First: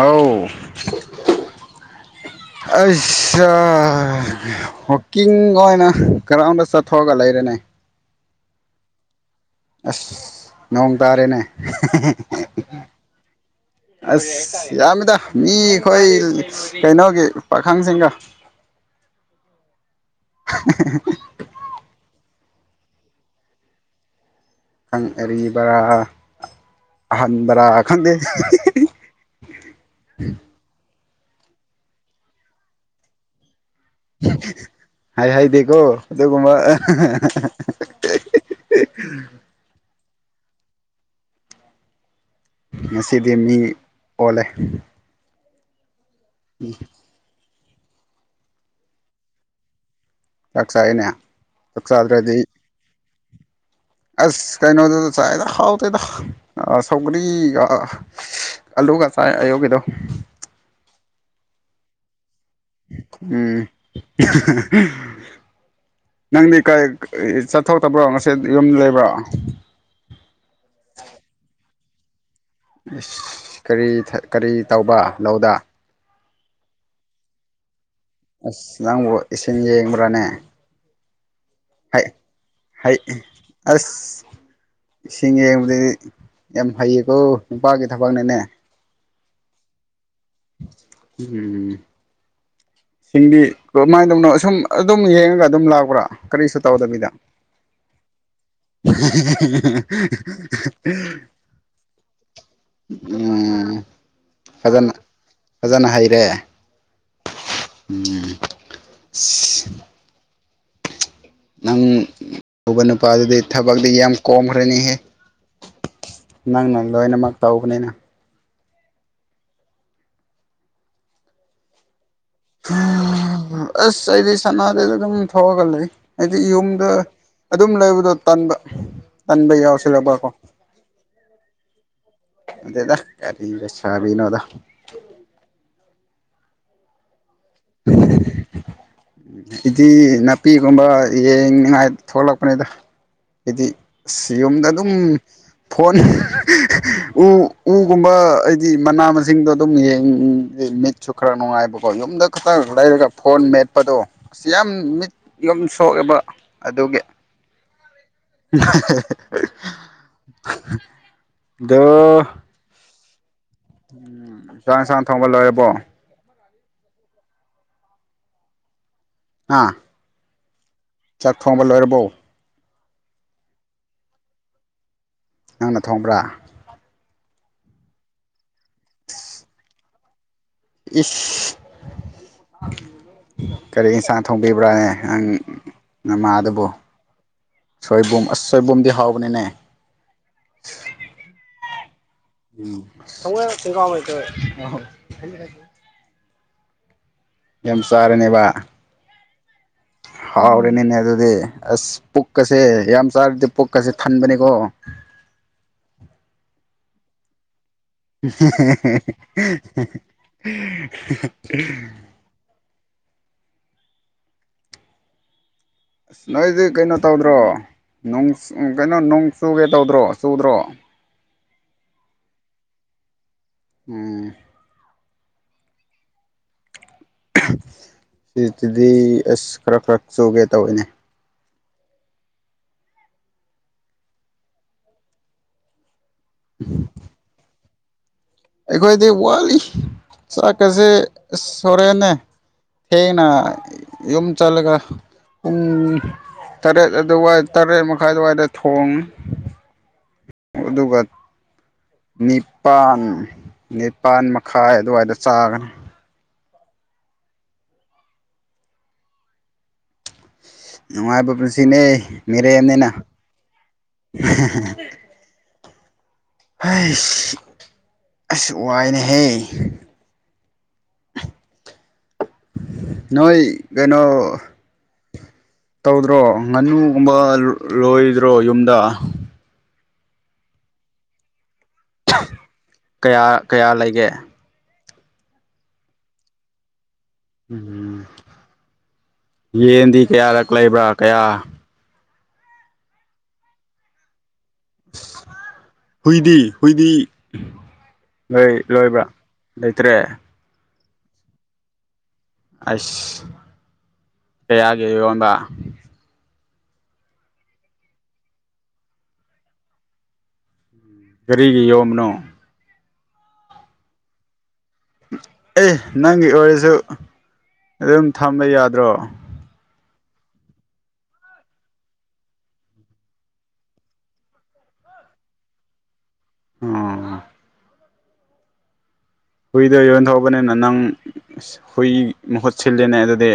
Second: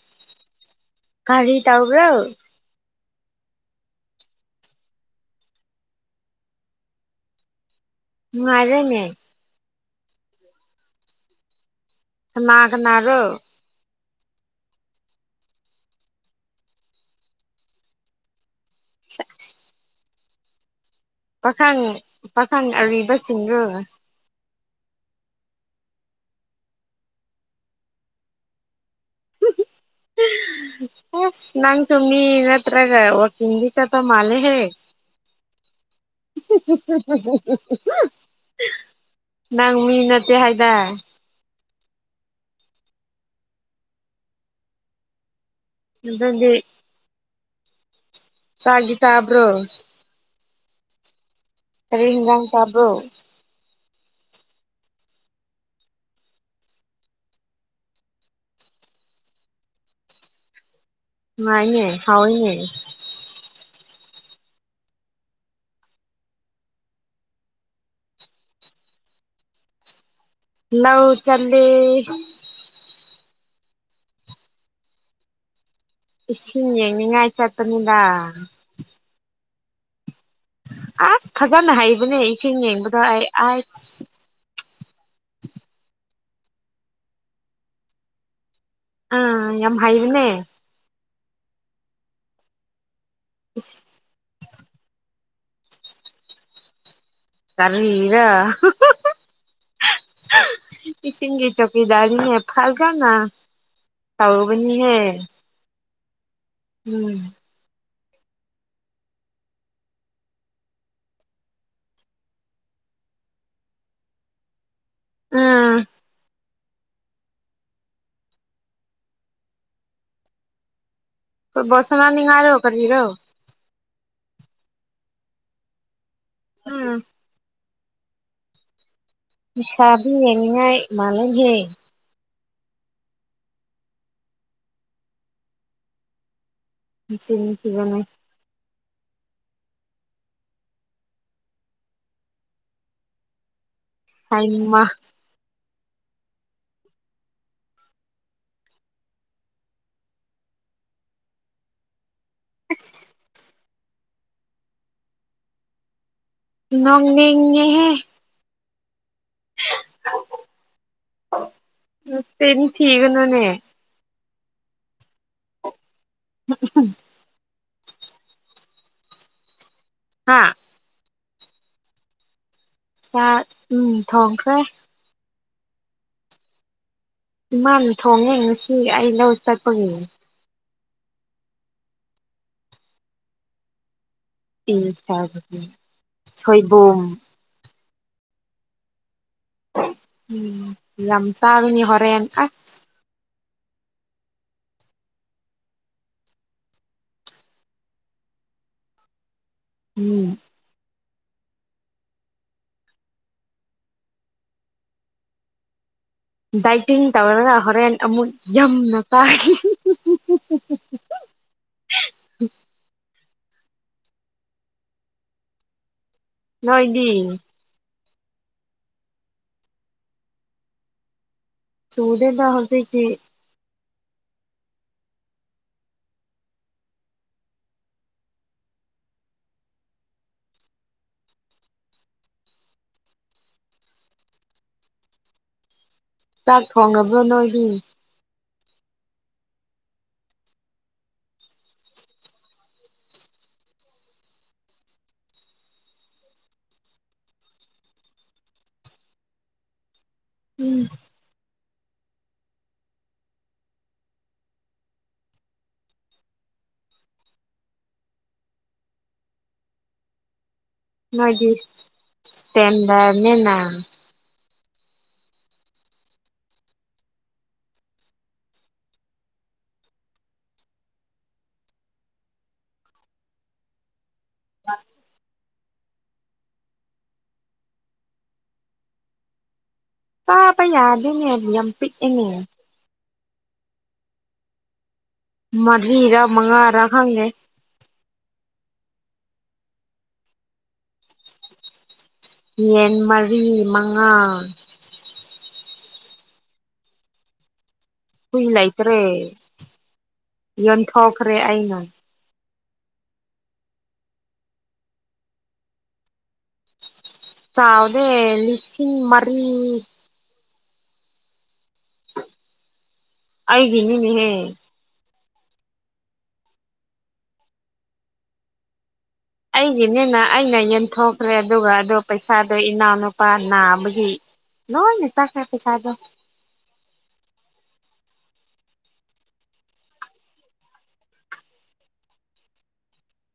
ꯑꫭꯏ ꯀꯔꯤ ꯇꯧꯕ꯭ꯔꯣ ꯑꯩꯁ ꯋꯥꯛꯀꯤꯡ ꯑꯣꯏꯅ ꯒꯔꯥꯎꯟꯗ ꯆꯠꯊꯣꯛꯑꯒ ꯂꯩꯔꯅꯦ ꯅꯨꯡꯉꯥꯔꯦꯅꯦ ꯑꯥꯁ ꯅꯣꯡ ꯇꯥꯔꯦꯅꯦ꯫ ꯀꯥꯅꯥ ꯀꯅꯥꯔꯣ ꯑꯁ ꯌꯥꯝꯃꯤꯗ ꯃꯤꯗꯤ ꯑꯩꯈꯣꯏ ꯀꯩꯅꯣꯒꯤ ꯄꯥꯈꯪꯁꯤꯡꯒꯥ꯫ [unintelligible] ꯄꯥꯈꯪ ꯄꯥꯈꯪ ꯑꯔꯤꯕꯁꯤꯡꯗꯨꯔꫭ ꯄꯥꯈꯪ ꯑꯔꯤꯕꯥ ꯑꯍꯔꯤ ꯈꯪꯗꯦ ꯗꯥ ꯎꯝ [unintelligible] ꯑꯁ ꯅꯪꯁꯨ ꯃꯤꯅꯠꯇ꯭ꯔꯒ ꯑꯥꯑꯣꯔꯗ ꯆꯠꯄꯥ ꯃꯥꯂꯩꯍ° ꯍꯥꯏ ꯍꯥꯏꯗꯦꯀꯣ ꯑꯗꯨꯒꯨꯝꯕ ꯅꯪ ꯃꯤ ꯅꯠꯇꯦ ꯍꯥꯏꯗꯥꯅ°? ꯉꯁꯤꯗꯤ ꯃꯤ ꯑꯣꯜꯂꯦ ꯑꯗꯨ ꯗꯤ ꯆꯥꯗꯤ ꯁꯥꯕ꯭ꯔꯣ ꯆꯀꯆꯥꯏꯅꯦ ꯀꯔꯤ ꯏꯪꯖꯡ ꯆꯕꯔꯣ ꯑꯁ ꯀꯩꯅꯣꯗꯨ ꯆꯥꯏꯗ ꯍꯥꯎꯗꯦꯗ ꯁꯧꯒꯔꯤ ꯌꯒꯁꯥꯏ ꯑꯌꯣꯒꯒꯤꯗꯣ ꯉꯥꯏꯅꯦ ꯍꯥꯎꯅꯦ ꯎꯝ ꯅꯪꯗꯤ ꯀꯔꯤ ꯆꯠꯊꯣꯛꯇꯕ꯭ꯔꯣ ꯉꯁꯤ ꯌꯨꯝ ꯂꯩꯕ꯭ꯔꯣ ꯂꯧ ꯆꯠꯂꯦ ꯀꯔꯤ ꯀꯔꯤ ꯇꯧꯕ ꯅꯣꯗ ꯏꯁꯤꯡ ꯌꯦꯡꯅꯤꯡꯉꯥꯏ ꯆꯠꯄꯅꯤ ꯑꯁ ꯅꯪꯕꯨ ꯏꯁꯤꯡ ꯌꯦꯡꯕ꯭ꯔꯥꯅꯦ ꯑꯁ ꯐꯖꯅ ꯍꯩ ꯍꯩꯕꯅꯦ ꯏꯁꯤꯡ ꯍꯩ ꯌꯦꯡꯕꯗꯣ ꯑꯩ ꯑ ꯑꯁ ꯏꯁꯤꯡ ꯌꯦꯡꯕꯗꯤ ꯌꯥꯝ ꯐꯩꯌꯦꯀꯣ ꯅꯨꯄꯥꯒꯤ ꯊꯕꯛꯅꯅꯦ ꯑꯥ ꯌꯥꯝ ꯍꯩꯗꯅꯦ ꯎꯝ ꯁꯤꯡꯗꯤ ꯏꯁ ꯀꯃꯥꯏꯅ ꯇꯧꯅꯣ ꯁꯨꯝ ꯑꯗꯨꯝ ꯌꯦꯡꯉꯒ ꯑꯗꯨꯝ ꯂꯥꯛꯕ꯭ꯔꯥ ꯀꯔꯤꯁꯨ ꯇꯧꯗꯕꯤꯗ ꯀꯔꯤ [inaudible] ꯁꯤꯒꯤ ꯆꯧꯀꯤꯗꯥꯔꯤꯅꯦ ꯐꯥꯜꯒꯥꯅ ꯎꯝ ꯇꯥꯎꯕꯅꯤ ꯐꯖꯅ ꯍꯥꯏ ꯐꯖꯅ ꯎꯝ ꯎꯝ ꯅꯪ ꯎꯧꯕ ꯅꯨꯄꯥꯗꯨꯗꯤ ꯊꯕꯛꯇꯤ ꯌꯥꯝ ꯀꯣꯝꯈ꯭ꯔꯅꯤꯍꯦ ꯑꯝ ꯅꯪ ꯅꯥ ꯂꯣꯏꯅꯃꯛ ꯇꯧꯕꯅꯤꯅ ꯐꯨꯇꯕꯣꯜ ꯁꯥꯅꯥꯅꯤ ꯍꯥꯌꯔꯒꯥ ꯀꯔꯤꯔꯣ ꯑꯁ ꯑꯩꯗꯤ ꯁꯅꯥꯗꯩꯗ ꯑꯗꯨꯝ ꯊꯣꯛꯑꯒ ꯂꯩ ꯍꯥꯏꯗꯤ ꯌꯨꯝꯗ ꯎꯝ ꯑꯗꯨꯝ ꯂꯩꯕꯗꯣ ꯇꯟꯕ ꯇꯟꯕ ꯂꯩꯁꯥꯕꯤ ꯌꯥꯎꯁꯤꯜꯂꯛꯄꯀꯣ ꯌꯦꯡꯉꯥꯏ ꯃꯥꯅꯍꯦ ꯟꯇꯦꯗꯥ ꯀꯔꯤꯂꯩꯁꯕꯤꯅꯣꯗ ꯁꯤꯅꯤ ꯀꯒꯅꯦ ꯍꯥꯏꯗꯤ ꯅꯥꯄꯤꯒꯨꯝꯕ ꯌꯦꯡꯅꯤꯉꯥꯏ ꯊꯣꯛꯂꯛꯄꯅꯤꯗ ꯍꯥꯏꯗꯤ ꯁꯤ ꯌꯨꯝꯗ ꯍꯩꯃꯥ ꯑꯗꯨꯝ ꯐꯣꯟ ꯎ ꯎꯒꯨꯝꯕ ꯍꯥꯏꯗꯤ ꯃꯅꯥ ꯃꯁꯤꯡꯗꯣ ꯑꯗꯨꯝ ꯌꯦꯡ ꯃꯤꯠ ꯆꯈ꯭ꯔꯥ ꯅꯨꯡꯉꯥꯏꯕꯣ ꯌꯨꯝꯗ ꯈꯛꯇꯪ ꯑꯁ ꯂꯩꯔꯒ ꯐꯣꯟ ꯃꯦꯠꯄꯗꯣ ꯑꯁꯤ ꯌꯥꯝ ꯃꯤꯠ ꯌꯨꯝ ꯁꯣꯛꯑꯦꯕ ꯑꯗꯨꯒꯤ ꯅꯣꯛꯅꯤꯡꯤꯍꯦ [inaudible] ꯑꯗꯣ ꯅꯥꯆꯤꯟ ꯆꯤꯒꯅꯨꯅꯦ ꯎꯝꯁꯥꯡ ꯏꯟꯁꯥꯡꯅ ꯊꯣꯡꯕ ꯂꯣꯏꯦꯔꯕꯣ [inaudible] ꯑꯥ ꯍꯥꯥ ꯆꯥꯛ ꯊꯣꯡꯕ ꯂꯣꯏꯔꯕꯣ ꯆꯥꯛ ꯎꯝ ꯊꯣꯡꯈ꯭ꯔꯦ ꯅꯪꯅ ꯊꯣꯡꯕ꯭ꯔꯥ ꯏꯃꯥꯅ ꯊꯣꯡꯉ ꯉꯁꯤ ꯑꯩ ꯂꯧ ꯆꯠꯄꯒꯤꯅꯦ ꯏꯁ ꯀꯔꯦ ꯏꯁꯥꯟ ꯊꯣꯡꯕꯤꯕ꯭ꯔꯥꯅꯦ ꯏꯁ ꯅꯪ ꯅꯃꯥꯗꯨꯕꯨ ꯁꯣꯏꯕꯨꯝ ꯁꯣꯏꯕꯨꯝ ꯑꯁ ꯁꯣꯏꯕꯨꯝꯗꯤ ꯍꯥꯎꯕ ꯎꯝ ꯂꯝꯁꯥꯕꯤꯅꯤ ꯎ ꯁꯣꯏ ꯊ ꯀꯝ ꯌꯥꯝ ꯁꯥꯥꯔꯅꯦꯕ ꯎꯝ ꯍꯥꯎ꯭ꯔꯦ ꯅꯅꯦ ꯑꯗꯨ ꯑꯁ ꯄꯨꯛꯀꯁꯦ ꯌꯥꯝ ꯆꯥꯔꯗꯤ ꯄꯨꯛꯀꯁꯦ ꯐꯟꯕꯅꯤꯀꯣ ꯗꯥꯏꯇꯤꯡ ꯇꯧꯔꯒ ꯍꯣꯔꯦꯟ ꯑꯃꯨꯛ ꯌꯥꯝꯅ ꯆꯥꯈꯤ [unintelligible] ꯑꯁ ꯅꯣꯏꯗꯤ ꯀꯩꯅꯣ ꯇꯧꯗ꯭ꯔꯣ ꯀꯩꯅꯣ ꯅꯣꯡ ꯆꯨꯒꯦ ꯇꯧꯗ꯭ꯔꯣ ꯆꯨꯗ꯭ꯔꯣ ꯆꯨꯗꯦꯟ ꯇꯍ ꯆ ꯎꯝ ꯁꯤꯇꯗꯤ ꯑꯁ ꯈꯔ ꯈꯔ ꯆꯨꯒꯦ ꯇꯧꯏꯅꯦ ꯆꯥꯛ ꯊꯣꯡꯉꯕ꯭ꯔꯥ ꯅꯣꯏꯗꯤ ꯑꯩꯈꯣꯏꯗꯤ ꯋꯥꯠꯂꯤ ꯆꯥꯛꯀꯁꯦ ꯁꯣꯔꯦꯅꯦ ꯍꯦꯡꯅ ꯌꯨꯝ ꯆꯠꯂꯒ ꯎ ꯇꯔꯦꯠ ꯑꯗꯨꯋꯥꯏ ꯇꯔꯦꯠ ꯃꯈꯥꯏ ꯑꯗꯨꯋꯥꯏꯗ ꯊꯣꯡꯉ ꯎꯝ ꯃꯗꯨꯒꯠ ꯅꯤꯄꯥꯜ ꯅꯤꯄꯥꯜ ꯃꯈꯥꯏ ꯑꯗꯨꯋꯥꯏꯗ ꯆꯥꯒꯅꯤ ꯅꯨꯡꯉꯥꯏꯕ ꯅꯣꯏꯗꯤ ꯄꯨꯟꯁꯤꯅꯦ ꯃꯦꯔꯦꯅꯤꯅ ꯎ ꯏꯁꯇꯦꯟꯗꯔꯅꯤꯅ ꯍꯁ ꯑꯁ ꯋꯥꯏꯅꯦꯍꯦ [unintelligible] ꯅꯣꯏ ꯀꯩꯅꯣ ꯑ ꯇꯧꯗ꯭ꯔꯣ ꯉꯥꯅꯨꯒꯨꯝꯕ ꯂꯣꯏꯗ꯭ꯔꯣ ꯌꯨꯝꯗ ꯄꯥꯕ ꯌꯥꯗꯅꯦꯔꯝ ꯄꯤꯛꯏꯅꯦ ꯀꯌꯥ ꯀꯌꯥ ꯂꯩꯒꯦ ꯃꯙꯤꯔꯥ ꯃꯉꯔ ꯎꯝ ꯌꯦꯟꯗꯤ ꯀꯌꯥꯔꯛ ꯂꯩꯕ꯭ꯔꯥ ꯀꯌꯥ ꯌꯦ ꯃꯔꯤ ꯃꯉꯥ ꯍꯨꯏꯗꯤ ꯍꯨꯏꯗꯤ ꯍꯨꯏ ꯂꯣꯏ ꯂꯩꯇ꯭ꯔꯦ ꯂꯣꯏꯕ꯭ꯔꯥ ꯂꯩꯇ꯭ꯔꯦ ꯊꯣꯛꯈ꯭ꯔꯦ ꯑꯩꯅ ꯑꯁ ꯀꯌꯥꯒꯤ ꯌꯔꯣꯟꯕ ꯆꯥꯎꯗꯦ ꯂꯤꯁꯤꯡ ꯃꯔꯤ ꯀꯔꯤꯒꯤ ꯌꯣꯕꯅꯣ ꯑꯩꯒꯤꯅꯤꯅꯦ ꯍꯦ ꯑꯦ ꯅꯪꯒꯤ ꯑꯣꯏꯔꯁꯨ ꯑꯗꯨꯝ ꯊꯝꯕ ꯌꯥꯗ꯭ꯔꯣ ꯑꯩꯒꯤꯅꯦꯅ ꯑꯩꯅ ꯌꯦꯟꯊꯣꯛꯈ꯭ꯔꯦ ꯑꯗꯨꯒ ꯑꯗꯣ ꯄꯩꯁꯥꯗꯣ ꯏꯅꯥꯎꯅꯨꯄꯥ ꯅꯥꯕꯒꯤ ꯂꯣꯏꯅꯦ ꯇꯁꯇ ꯁꯥꯗꯣ ꯑꯣ ꯍꯨꯏꯗꯣ ꯌꯣꯟꯊꯣꯛꯧꯕꯅꯤꯅ ꯅꯪ ꯍꯨꯏ ꯃꯍꯨꯠ ꯁꯤꯜꯂꯤꯅꯦ ꯑꯗꯨꯗꯤ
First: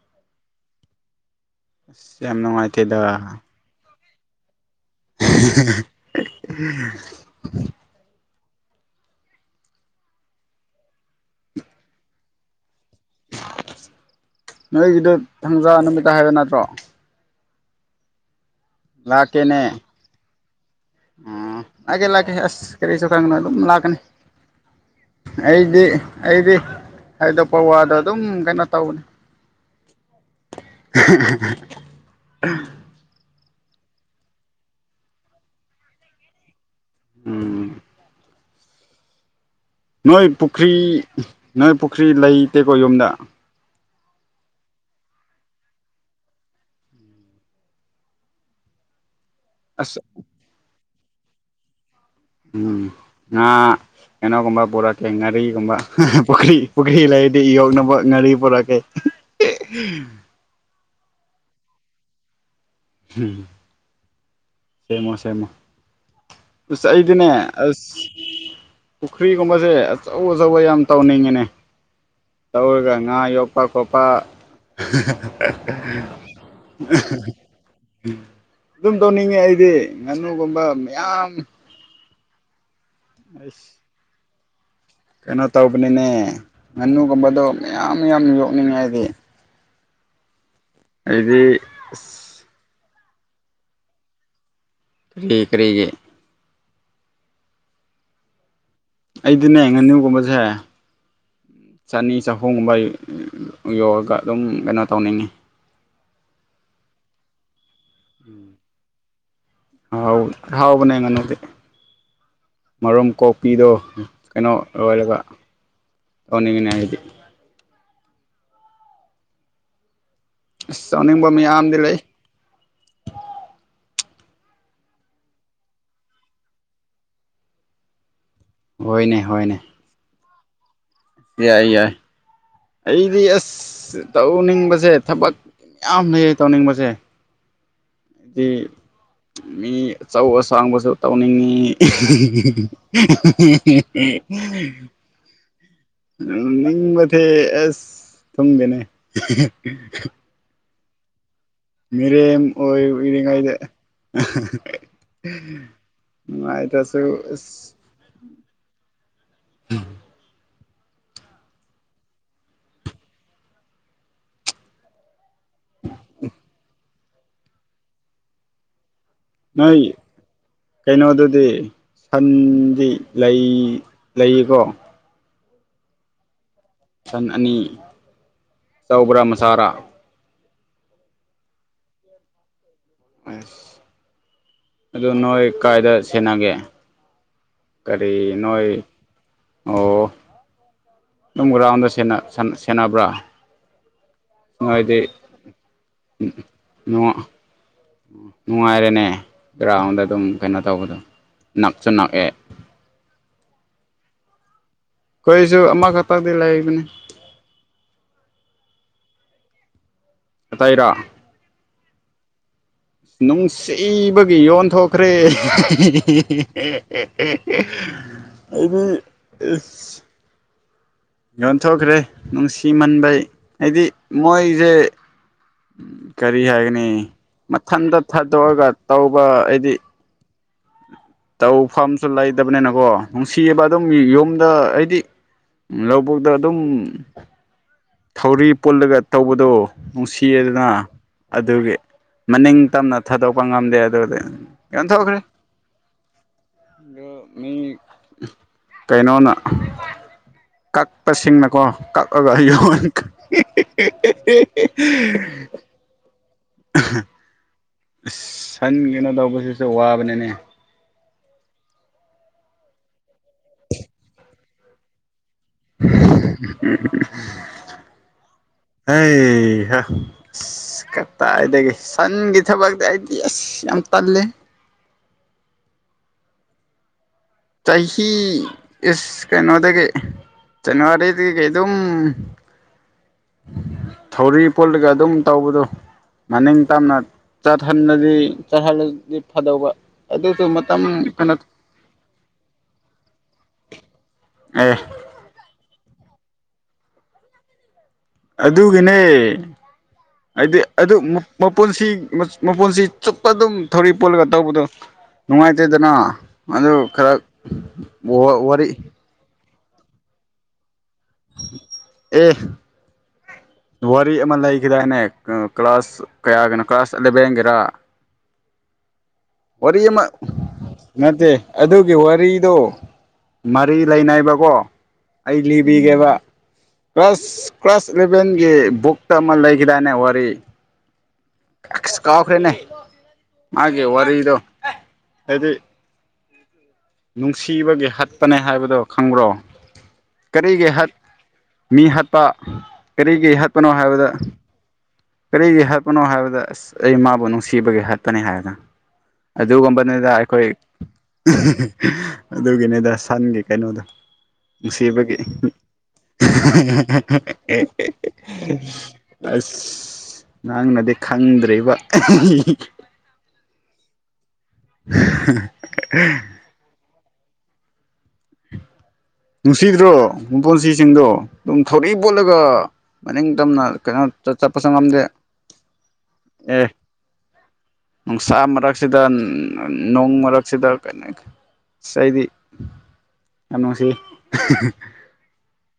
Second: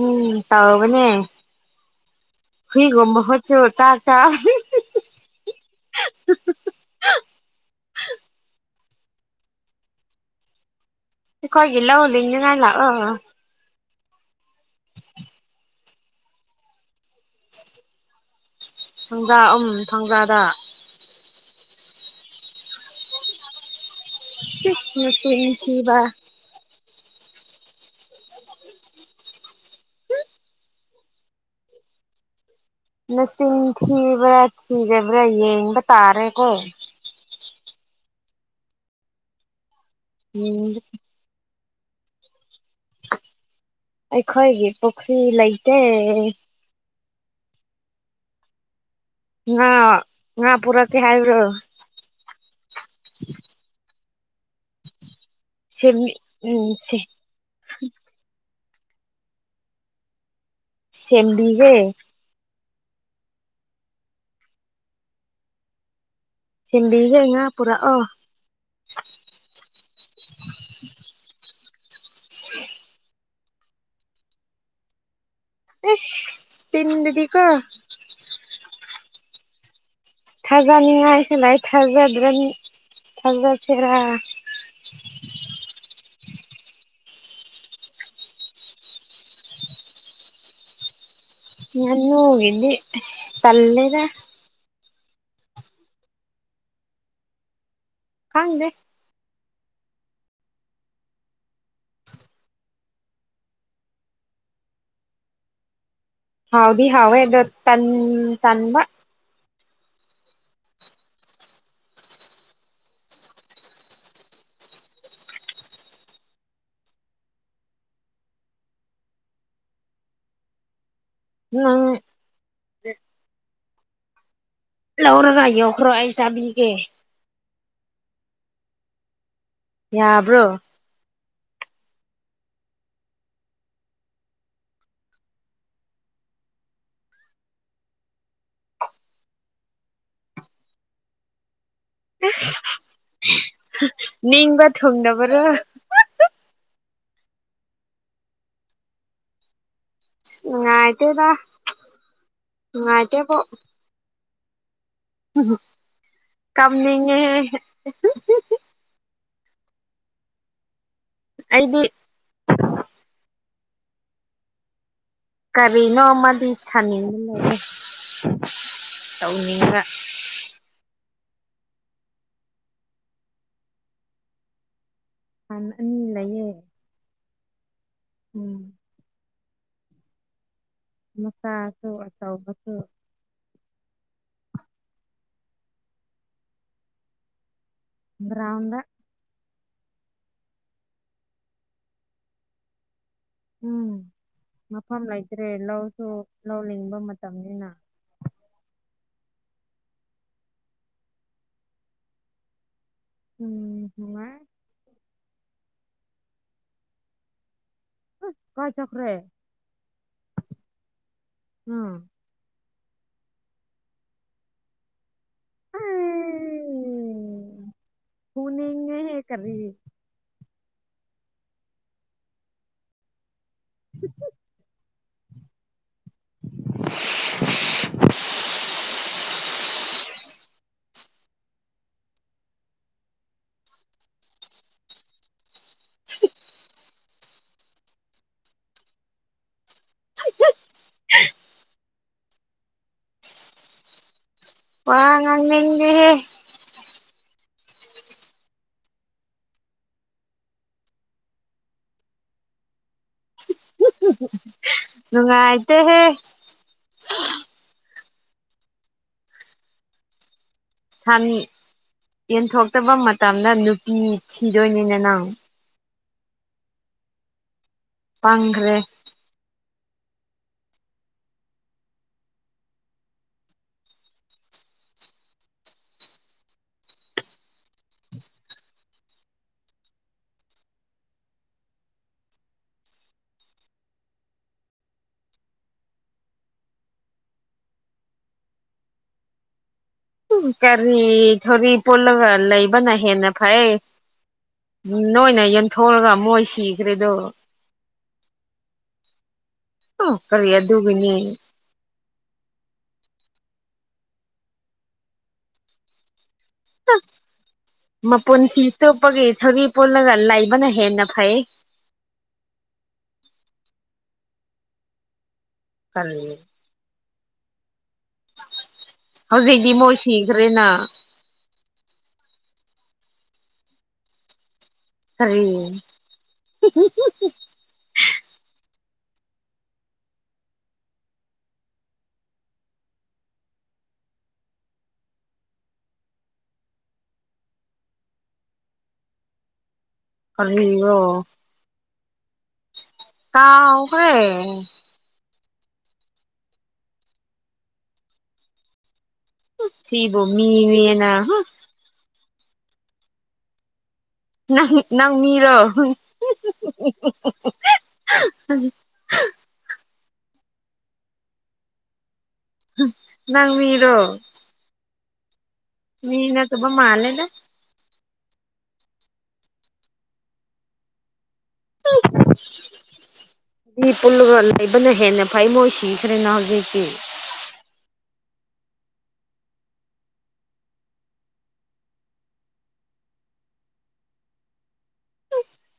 ꯎꯝ ꯇ ꯃꯅꯦ ꯑꯁ ꯌꯥꯝ ꯅꯨꯡꯉꯥꯏꯇꯦꯗ ꯍꯏꯒꯝꯝꯕ ꯍꯆ ꯇ ꯇ [unintelligible] [unintelligible] ꯁꯤꯈꯂ ꯍ ꯏꯟꯖꯅꯂ ꯅꯣꯏꯒꯤꯗ ꯊꯪꯖꯥ ꯅꯨꯃꯤꯠꯇ ꯍꯥꯏꯕ ꯅꯠꯇ꯭ꯔꯣ ꯊꯪꯖꯥ ꯂꯥꯛꯀꯦꯅꯦ ꯎꯝ ꯊꯪꯖꯥꯗ ꯑꯣ ꯂꯥꯛꯀꯦ ꯂꯥꯛꯀꯦ ꯑꯁ ꯀꯔꯤꯁꯨ ꯈꯟꯒꯅꯣ ꯑꯗꯨꯝ ꯂꯥꯛꯀꯅꯤ ꯏꯁ ꯅꯆꯤꯟ ꯑꯩꯗꯤ ꯊꯤꯕ ꯑꯩꯗꯤ ꯍꯥꯏꯗꯣꯛ ꯄꯋꯥꯗꯣ ꯑꯗꯨꯝ ꯀꯩꯅꯣ ꯇꯧꯕꯅꯦ [unintelligible] ꯃꯁꯤꯡ ꯊꯤꯕ꯭ꯔꯥ ꯊꯤꯗꯕ꯭ꯔꯥ ꯌꯦꯡꯕ ꯇꯥꯔꯦꯀꯣ ꯎꯝ ꯅꯣꯏ ꯎꯝ ꯄꯨꯈ꯭ꯔꯤ ꯅꯣꯏ ꯄꯨꯈ꯭ꯔꯤ ꯂꯩꯇꯦꯀꯣ ꯌꯨꯝꯗ ꯑꯩꯈꯣꯏꯒꯤ ꯄꯨꯈ꯭ꯔꯤ ꯂꯩꯇꯦ ꯉꯥ ꯑꯁ ꯉꯥ ꯄꯨꯔꯛꯀꯦ ꯍꯥꯏ ꯕꯔꯣ ꯎꯝꯉꯥ ꯀꯦꯅꯣꯒꯨꯝꯕ ꯄꯨꯔꯛ ꯀꯦ ꯀꯔꯤꯒꯨꯝꯕ ꯁꯦꯝ ꯄꯨꯈ꯭ꯔꯤ ꯎꯝ ꯄꯨꯈ꯭ꯔꯤ ꯂꯩꯗꯤ ꯌꯣꯛꯅꯕ ꯉꯔꯤ ꯄꯨꯔꯛ ꯀꯦ [unintelligible] ꯁꯦꯝꯕꯤ ꯒꯦ ꯍꯝ ꯁꯦꯝꯃꯣ ꯁꯦꯝꯃꯣ ꯑꯁ ꯁꯦꯝꯕꯤꯒꯦ ꯑꯩꯗꯤꯅꯦ ꯉꯥ ꯑꯁ ꯄꯨꯔꯛꯑꯣ ꯄꯨꯈ꯭ꯔꯤꯒꯨꯝꯕꯁꯦ ꯑꯆꯧ ꯑꯆꯧꯕ ꯌꯥꯝ ꯇꯧꯅꯤꯡꯉꯤꯅꯦ ꯇꯧꯔꯒ ꯉꯥ ꯌꯣꯛꯄꯥ ꯈꯣꯠꯄꯥ ꯏꯁ ꯇꯤꯟꯒꯤꯗꯤ ꯀꯣ ꯑꯗꯨꯝ ꯇꯧꯅꯤꯡꯉꯦ ꯑꯩꯗꯤ ꯉꯥꯅꯨꯒꯨꯝꯕ ꯊꯖꯥꯅꯤꯡꯉꯥꯏꯁꯨ ꯃꯌꯥꯝ ꯂꯩ ꯊꯥꯖꯗ꯭ꯔꯥ ꯑꯁ ꯊꯥꯖꯁꯤꯔꯥ ꯀꯩꯅꯣ ꯇꯧꯕꯅꯤꯅꯦ ꯉꯥꯅꯨꯒꯨꯝꯕꯗꯣ ꯃꯌꯥꯝ ꯃꯌꯥꯝ ꯌꯣꯛꯅꯤꯡꯉꯦ ꯑꯩꯗꯤ ꯑꯩꯗꯤ ꯑꯁ ꯉꯥꯅꯨ ꯒꯤꯗꯤ ꯑꯁ ꯇꯜꯂꯦꯗ ꯀꯔꯤ ꯀꯔꯤꯒꯤ ꯈꯪꯗꯦ ꯑꯩꯗꯤꯅꯦ ꯉꯥꯅꯨꯒꯨꯝꯕꯁꯦ ꯆꯅꯤ ꯆꯍꯨꯝꯒꯨꯝꯕ ꯌꯣꯛꯑꯒ ꯑꯗꯨꯝ ꯀꯩꯅꯣ ꯇꯧꯅꯤꯡꯉꯤ ꯍꯥꯎꯗꯤ ꯍꯋꯥ ꯑꯦꯗꯣ ꯇꯟ ꯇꯟꯕ ꯍꯥꯎꯅꯦ ꯍꯥꯎꯕꯅꯦ ꯑꯩ ꯉꯥꯅꯨꯗꯤ ꯃꯔꯨꯝ ꯀꯣꯛꯄꯤꯗ ꯀꯩꯅꯣ ꯑꯣꯏꯂ ꯑꯣꯅꯤꯉꯅꯦ ꯑꯩꯗꯤ ꯑꯁ ꯆꯥꯅꯤꯡꯕ ꯃꯌꯥꯝꯗꯤ ꯅꯪ ꯂꯩ ꯂꯧꯔꯒ ꯌꯣꯛꯈ꯭ꯔꯣ ꯑꯩ ꯆꯥꯕꯤꯒꯦ ꯍꯣꯏꯅꯦ ꯍꯣꯏꯅꯦ ꯌꯥꯕ꯭ꯔꯣ ꯌꯥꯏ ꯌꯥꯏ ꯑꯩꯗꯤ ꯑꯁ ꯇꯧꯅꯤꯡꯕꯁꯦ ꯊꯕꯛ ꯃꯌꯥꯝ ꯂꯩ ꯇꯧꯅꯤꯡꯕꯁꯦ ꯍꯥꯏꯗꯤ ꯃꯤ ꯑꯆꯧ ꯑꯁꯥꯡꯕꯁꯨ ꯇꯧꯅꯤꯡꯉꯤ ꯅꯤꯡꯕ [unintelligible] ꯊꯨꯡꯗꯕꯔꯣ ꯎꯝ ꯅꯤꯡꯕ ꯊꯦ ꯑꯁ ꯊꯨꯡꯗꯦꯅꯦ ꯅꯨꯡꯉꯥꯏꯇꯦꯗ ꯃꯤꯔꯦꯝ ꯑꯣꯏꯗꯤ ꯅꯨꯡꯉꯥꯏꯇꯦꯕꯣ ꯉꯩ ꯉꯥꯏꯇꯁꯨ ꯀꯞꯅꯤꯡꯉꯦꯍꯦ ꯎꯝ ꯑꯩꯗꯤ ꯀꯔꯤꯅꯣ ꯃꯥꯗꯤ ꯁꯃꯤꯟ ꯂꯩ ꯇꯧꯅꯤꯡꯕ꯭ꯔ ꯗꯤ ꯁꯟꯗꯤ ꯂꯩꯌꯦꯀꯣ ꯎꯝ ꯑꯅꯤ ꯂꯩꯌꯦ ꯁꯟ ꯑꯅꯤ ꯎꯝ ꯆꯥꯎꯕ꯭ꯔꯥ ꯃꯆꯥꯔꯥ ꯃꯆꯥꯥꯁꯨ ꯑꯆꯧꯕꯁꯨ ꯑꯁ ꯑꯗꯨ ꯅꯣꯏ ꯀꯥꯏꯗ ꯁꯦꯟꯅꯒꯦ ꯀꯔꯤ ꯅꯣꯏ ꯒ꯭ꯔꯥꯎꯟꯗ ꯑꯣ ꯑꯗꯨꯝ ꯒ꯭ꯔꯥꯎꯟꯗ ꯁꯦꯟꯅꯕ꯭ꯔꯥ ꯎꯝ ꯅꯣꯏꯗꯤ ꯃꯐꯝ ꯂꯩꯇ꯭ꯔꯦ ꯂꯧꯁꯨ ꯂꯧ ꯂꯤꯡꯕ ꯃꯇꯝꯅꯤꯅ ꯅꯨꯡꯉꯥꯏꯔꯦꯅꯦ ꯒ꯭ꯔꯥꯎꯟꯗ ꯑꯗꯨꯝ ꯀꯩꯅꯣ ꯇꯧꯕꯗꯣ ꯅꯛꯁꯨ ꯅꯛꯑꯦ ꯎꯝ ꯍ ꯋꯥ ꯀꯣꯏꯁꯨ ꯑꯃ ꯈꯇꯗꯤ ꯂꯥꯏꯕꯅꯦ ꯀꯥꯏ ꯆꯀ꯭ꯔꯦ ꯑ ꯇꯥꯏꯔꯥ ꯎꯝ ꯅꯨꯡꯁꯤꯕꯒꯤ ꯌꯣꯟꯊꯣꯛꯈ꯭ꯔꯦ ꯑꯩ [unintelligible] ꯑꯗꯨꯕꯨ ꯐꯨꯅꯤꯡꯉꯦꯍꯦ ꯀꯔꯤ ꯌꯣꯟꯊꯣꯛꯈ꯭ꯔꯦ ꯅꯨꯡꯁꯤꯃꯟꯕꯩ ꯍꯥꯏꯗꯤ ꯃꯣꯏꯁꯦ ꯀꯔꯤ ꯍꯥꯏꯒꯅꯤ ꯃꯊꯟꯇ ꯊꯥꯗꯣꯛꯑꯒ ꯇꯧꯕ ꯍꯥꯏꯗꯤ ꯧ ꯐꯥꯝꯁꯨ ꯂꯩꯇꯕꯅꯤꯅꯀꯣ ꯅꯨꯡꯁꯤꯕ ꯑꯗꯨꯝ ꯌꯨꯝꯗ ꯑꯩꯗꯤ ꯂꯧꯕꯨꯛꯇ ꯑꯗꯨꯝ ꯊꯧꯔꯤ ꯄꯨꯜꯂꯒ ꯇꯧꯕꯗꯣ ꯅꯨꯡꯁꯤꯌꯦꯗꯅ ꯑꯗꯨꯒꯤ ꯃꯅꯤꯡ ꯇꯝꯅ ꯊꯥꯗꯣꯛꯄ ꯉꯝꯗꯦ ꯑꯗꯨꯗꯤ ꯋꯥ ꯌꯣꯟꯊꯣꯛꯈ꯭ꯔꯦ ꯉꯗꯤꯦ ꯑꯗꯨ ꯃꯤ ꯀꯩꯅꯣꯅ ꯀꯛꯄꯁꯤꯡꯅꯀꯣ ꯀꯛꯑꯒ ꯑꯩ ꯅꯨꯡꯉꯥꯏꯇꯍꯦ ꯁꯟ ꯀꯩꯅꯣ ꯇꯧꯕꯁꯤꯁꯨ ꯋꯥꯕꯅꯤꯅꯦ ꯌꯦꯟꯊꯣꯛꯇꯕ ꯃꯇꯝꯗ ꯅꯨꯄꯤ ꯊꯤꯗꯣꯏꯅꯤꯅ ꯅꯪ ꯄꯪꯈ꯭ꯔꯦ ꯑꯦ ꯍ ꯑꯁ ꯀꯇꯥꯥꯏꯗꯒꯤ ꯁꯟꯒꯤ ꯊꯕꯛꯇꯤ ꯑꯩꯗꯤ ꯑꯁ ꯌꯥꯝ ꯇꯜꯂꯦ [unintelligible] ꯆꯍꯤ ꯏꯁ ꯀꯩꯅꯣꯗꯒꯤ ꯆꯖꯅꯋꯥꯔꯤꯗꯤ ꯀꯩꯗ [unintelligible] ꯊꯧꯔꯤ ꯄꯨꯜꯂꯒ ꯑꯗꯨꯝ ꯇꯧꯕꯗꯣ ꯃꯅꯤꯡ ꯇꯝꯅ ꯆꯠꯍꯟꯂꯗꯤ ꯆꯠꯍꯜꯂꯗꯤ ꯐꯗꯧꯕ ꯎ ꯑꯗꯨꯁꯨ ꯃꯇꯝ ꯀꯔꯤ ꯀꯩꯅꯣ ꯊꯣꯔꯤ ꯄꯨꯣꯜꯂꯒ ꯂꯩꯕꯅ ꯍꯦꯟꯅ ꯐꯩ ꯑꯦ ꯎ ꯅꯣꯏꯅ ꯌꯦꯟꯊꯣꯛꯑꯒ ꯃꯣꯏ ꯁꯤꯈ꯭ꯔꯦꯗꯣ ꯑꯗꯨꯒꯤꯅꯦ ꯎꯝ ꯀꯔꯤ ꯍꯥꯏꯗꯤ ꯑꯗꯨ ꯑꯗꯨꯒꯤꯅꯤ ꯃꯄꯨꯣꯟꯁꯤ ꯃꯄꯨꯣꯟꯁꯤ ꯆꯨꯞꯄ ꯑꯗꯨꯝ ꯊꯧꯔꯤ ꯄꯣꯜꯂꯒ ꯇꯧꯕꯗꯣ ꯅꯨꯡꯉꯥꯏꯇꯦꯗꯅ ꯑꯗꯨ ꯈꯔ ꯃꯄꯨꯟꯁꯤ ꯋꯥꯔꯤ ꯇꯨꯞꯞꯄꯒꯤ ꯊꯧꯔꯤ ꯄꯨꯜꯂꯒ ꯂꯩꯕꯅ ꯍꯦꯟꯅ ꯐꯩ ꯑꯦ ꯋꯥꯔꯤ ꯑꯃ ꯂꯩꯈꯤꯗꯥꯏꯅꯦ ꯀ꯭ꯂꯥꯁ ꯀꯔꯤ ꯀꯌꯥꯒꯤꯅꯣ ꯀ꯭ꯂꯥꯁ ꯑꯦꯂꯚꯦꯟꯒꯤꯔ ꯍꯧꯖꯤꯛꯇꯤ ꯋꯥꯔꯤ ꯃꯣꯏ ꯑꯃ ꯁꯤꯈ꯭ꯔꯦꯅ ꯅꯠꯇꯦ ꯑꯗꯨꯒꯤ ꯋꯥꯔꯤꯗꯣ ꯃꯔꯤ ꯂꯩꯅꯥꯏꯕꯀꯣ ꯑꯩ ꯀꯔꯤ ꯂꯤꯕꯤꯒꯦꯕ ꯀ꯭ꯔꯁ ꯀ ꯕꯨꯛ ꯇ ꯑꯃ ꯂꯩ ꯀꯗꯅꯦ ꯋꯥꯔꯤꯔꯤ ꯀꯥꯎꯈꯔꯅꯦ ꯃꯥꯒꯤꯦ ꯋꯥꯔꯤꯗꯣ ꯍꯥꯏꯗꯤ ꯅꯨꯡꯁꯤꯕꯒꯤ ꯍꯠꯄꯅꯦ ꯍꯥꯏꯕꯗꯨꯣ ꯈꯪꯕ꯭ꯔꯣ ꯀꯔꯤꯒꯤ ꯍꯠ ꯀꯔꯤꯔꯣ ꯃꯤ ꯍꯥꯠꯄ ꯀꯔꯤꯒꯤ ꯍꯥꯠꯄꯅꯣ ꯍꯥꯏꯕꯗ ꯀꯥꯎꯈ꯭ꯔꯦ ꯀꯔꯤꯒꯤ ꯍꯥꯠꯄꯅꯣ ꯍꯥꯏꯕꯗ ꯑꯁ ꯑꯩ ꯃꯥꯕꯨ ꯅꯨꯡꯁꯤꯕꯒꯦ ꯍꯥꯠꯄꯅꯤ ꯍꯥꯏꯔꯒ ꯑꯗꯨꯒꯨꯝꯕꯅꯤꯗ ꯁꯤꯕꯨ ꯑꯩꯈꯣꯏ ꯃꯤꯅꯦꯅ ꯑꯗꯨꯒꯤꯅꯤꯗ ꯁꯟꯒꯤ ꯀꯩꯅꯣꯗ ꯅꯪ ꯅꯪ ꯃꯤꯔꯣ ꯑꯁ ꯅꯪꯅꯗꯤ ꯈꯪꯗ꯭ꯔꯤꯕ ꯅꯪ ꯃꯤꯔꯣ ꯎ ꯃꯤꯅ ꯇꯕ ꯃꯥꯂꯦꯗ ꯅꯨꯡꯁꯤꯗ꯭ꯔꯣ ꯃꯄꯣꯟꯁꯤꯁꯤꯡꯗꯣ ꯑꯗꯨꯝ ꯊꯧꯔꯛꯏ ꯄꯣꯠꯂꯒ ꯃꯅꯤꯡ ꯇꯝꯅ ꯃꯤ ꯀꯩꯅꯣꯝꯇ ꯄꯨꯜꯂꯒ ꯆꯠꯄꯁꯨ ꯂꯩꯕꯅ ꯉꯝꯗꯦ ꯍꯦꯟꯅ ꯐꯩ ꯃꯣꯏ ꯁꯤꯈ꯭ꯔꯦꯅ ꯑꯦ ꯍꯧꯖꯤꯛꯇꯤ ꯅꯨꯡꯁꯥ ꯃꯔ ꯃꯔꯛꯁꯤꯗ ꯅꯣꯡ ꯃꯔꯛꯁꯤꯗ ꯀꯩꯅꯣ ꯁꯤꯗꯤ ꯀꯅꯣꯁꯤꯦ